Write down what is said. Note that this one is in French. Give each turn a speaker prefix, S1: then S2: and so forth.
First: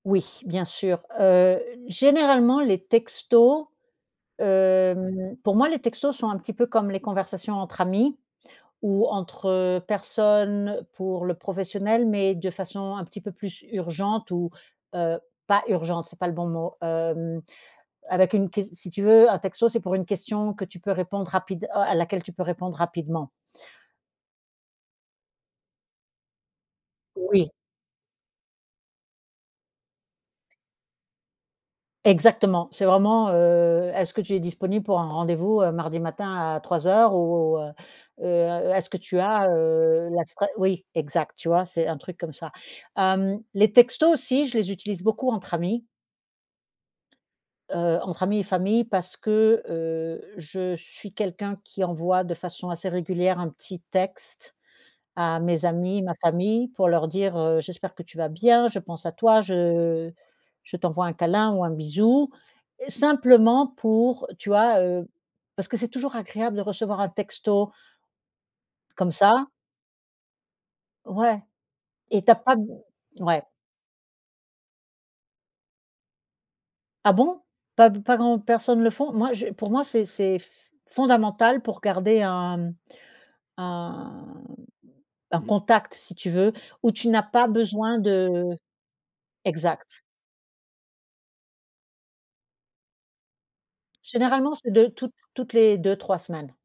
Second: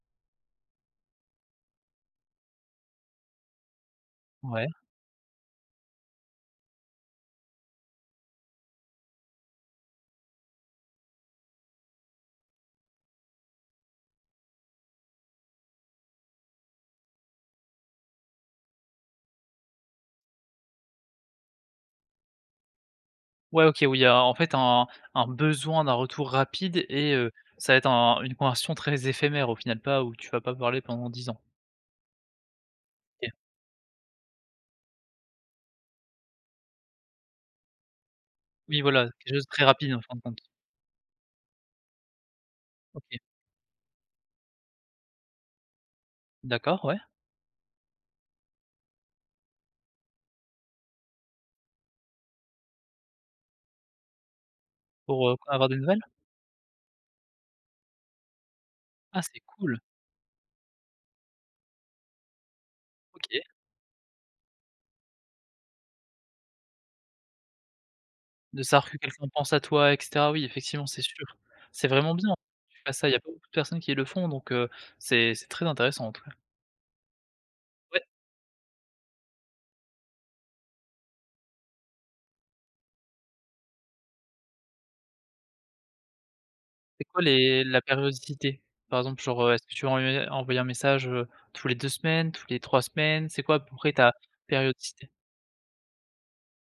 S1: Oui, bien sûr. Heu, généralement les textos,
S2: Ouais.
S1: hem pour moi les textos sont un petit peu comme les conversations entre amis ou entre personnes pour le professionnel, mais de façon un petit peu plus urgente ou, heu, pas «urgente», c'est pas le bon mot, hem, avec une ques si tu veux, heu, un texto, c'est pour une question que tu peux répondre rapide oh à laquelle tu peux répondre rapidement.
S2: Ouais, OK, où il y a, en fait, un un besoin d'un retour rapide et heu,
S1: Oui.
S2: ça va être un une conversion très éphémère au final, pas où tu vas pas parler pendant 10 ans.
S1: Exactement, c'est vraiment
S2: OK.
S1: heu: «Est-ce que tu es disponible pour un rendez-vous, heu, mardi matin à 3:00 ou heu, heu,
S2: Oui,
S1: est-ce que
S2: voilà
S1: tu
S2: quelque chose
S1: as,
S2: très rapide en
S1: heu,
S2: fin de
S1: la
S2: compte.
S1: sprea», oui exact, tu vois? C'est un truc comme ça.
S2: OK.
S1: Hem, les textos aussi, je les utilise beaucoup entre amis
S2: D'accord, ouais.
S1: heu, entre amis et famille parce que, heu, je suis quelqu'un qui envoie de façon assez régulière un petit texte
S2: Pour, heu,
S1: à
S2: quoi,
S1: mes
S2: avoir des nouvelles?
S1: amis, ma famille pour leur dire, heu: «J'espère que tu vas bien, je pense à
S2: Ah c'est
S1: toi,
S2: cool!
S1: je je t'envoie un câlin ou un bisou»,
S2: OK.
S1: simplement pour tu vois, heu? Parce que c'est toujours agréable de recevoir un texto
S2: De savoir que
S1: comme
S2: quelqu'un
S1: ça.
S2: pense à toi et cetera, oui effectivement, c'est sûr.
S1: Ouais,
S2: C'est vraiment
S1: et
S2: bien
S1: tu as pas d
S2: que tu fasses ça, il y a pas
S1: ouais.
S2: beaucoup de personnes qui le font donc, heu, c'est c'est très intéressant, en tous cas.
S1: Ah bon? Pas b
S2: Ouais!
S1: pas grand personne le font? Moi je pour moi c'est c'est f fondamental pour garder un, mmh, un un contact, si tu veux, où
S2: C'est
S1: tu
S2: quoi
S1: n'as pas
S2: les la
S1: besoin de
S2: périodicité? Par exemple, genre heu, est-ce que tu vas
S1: exact!
S2: en envoyer un message, heu, toutes les 2 semaines, toutes les 3 semaines? C'est quoi à peu près ta
S1: Généralement, c'est de
S2: périodicité?
S1: toutes toutes les 2-3 semaines.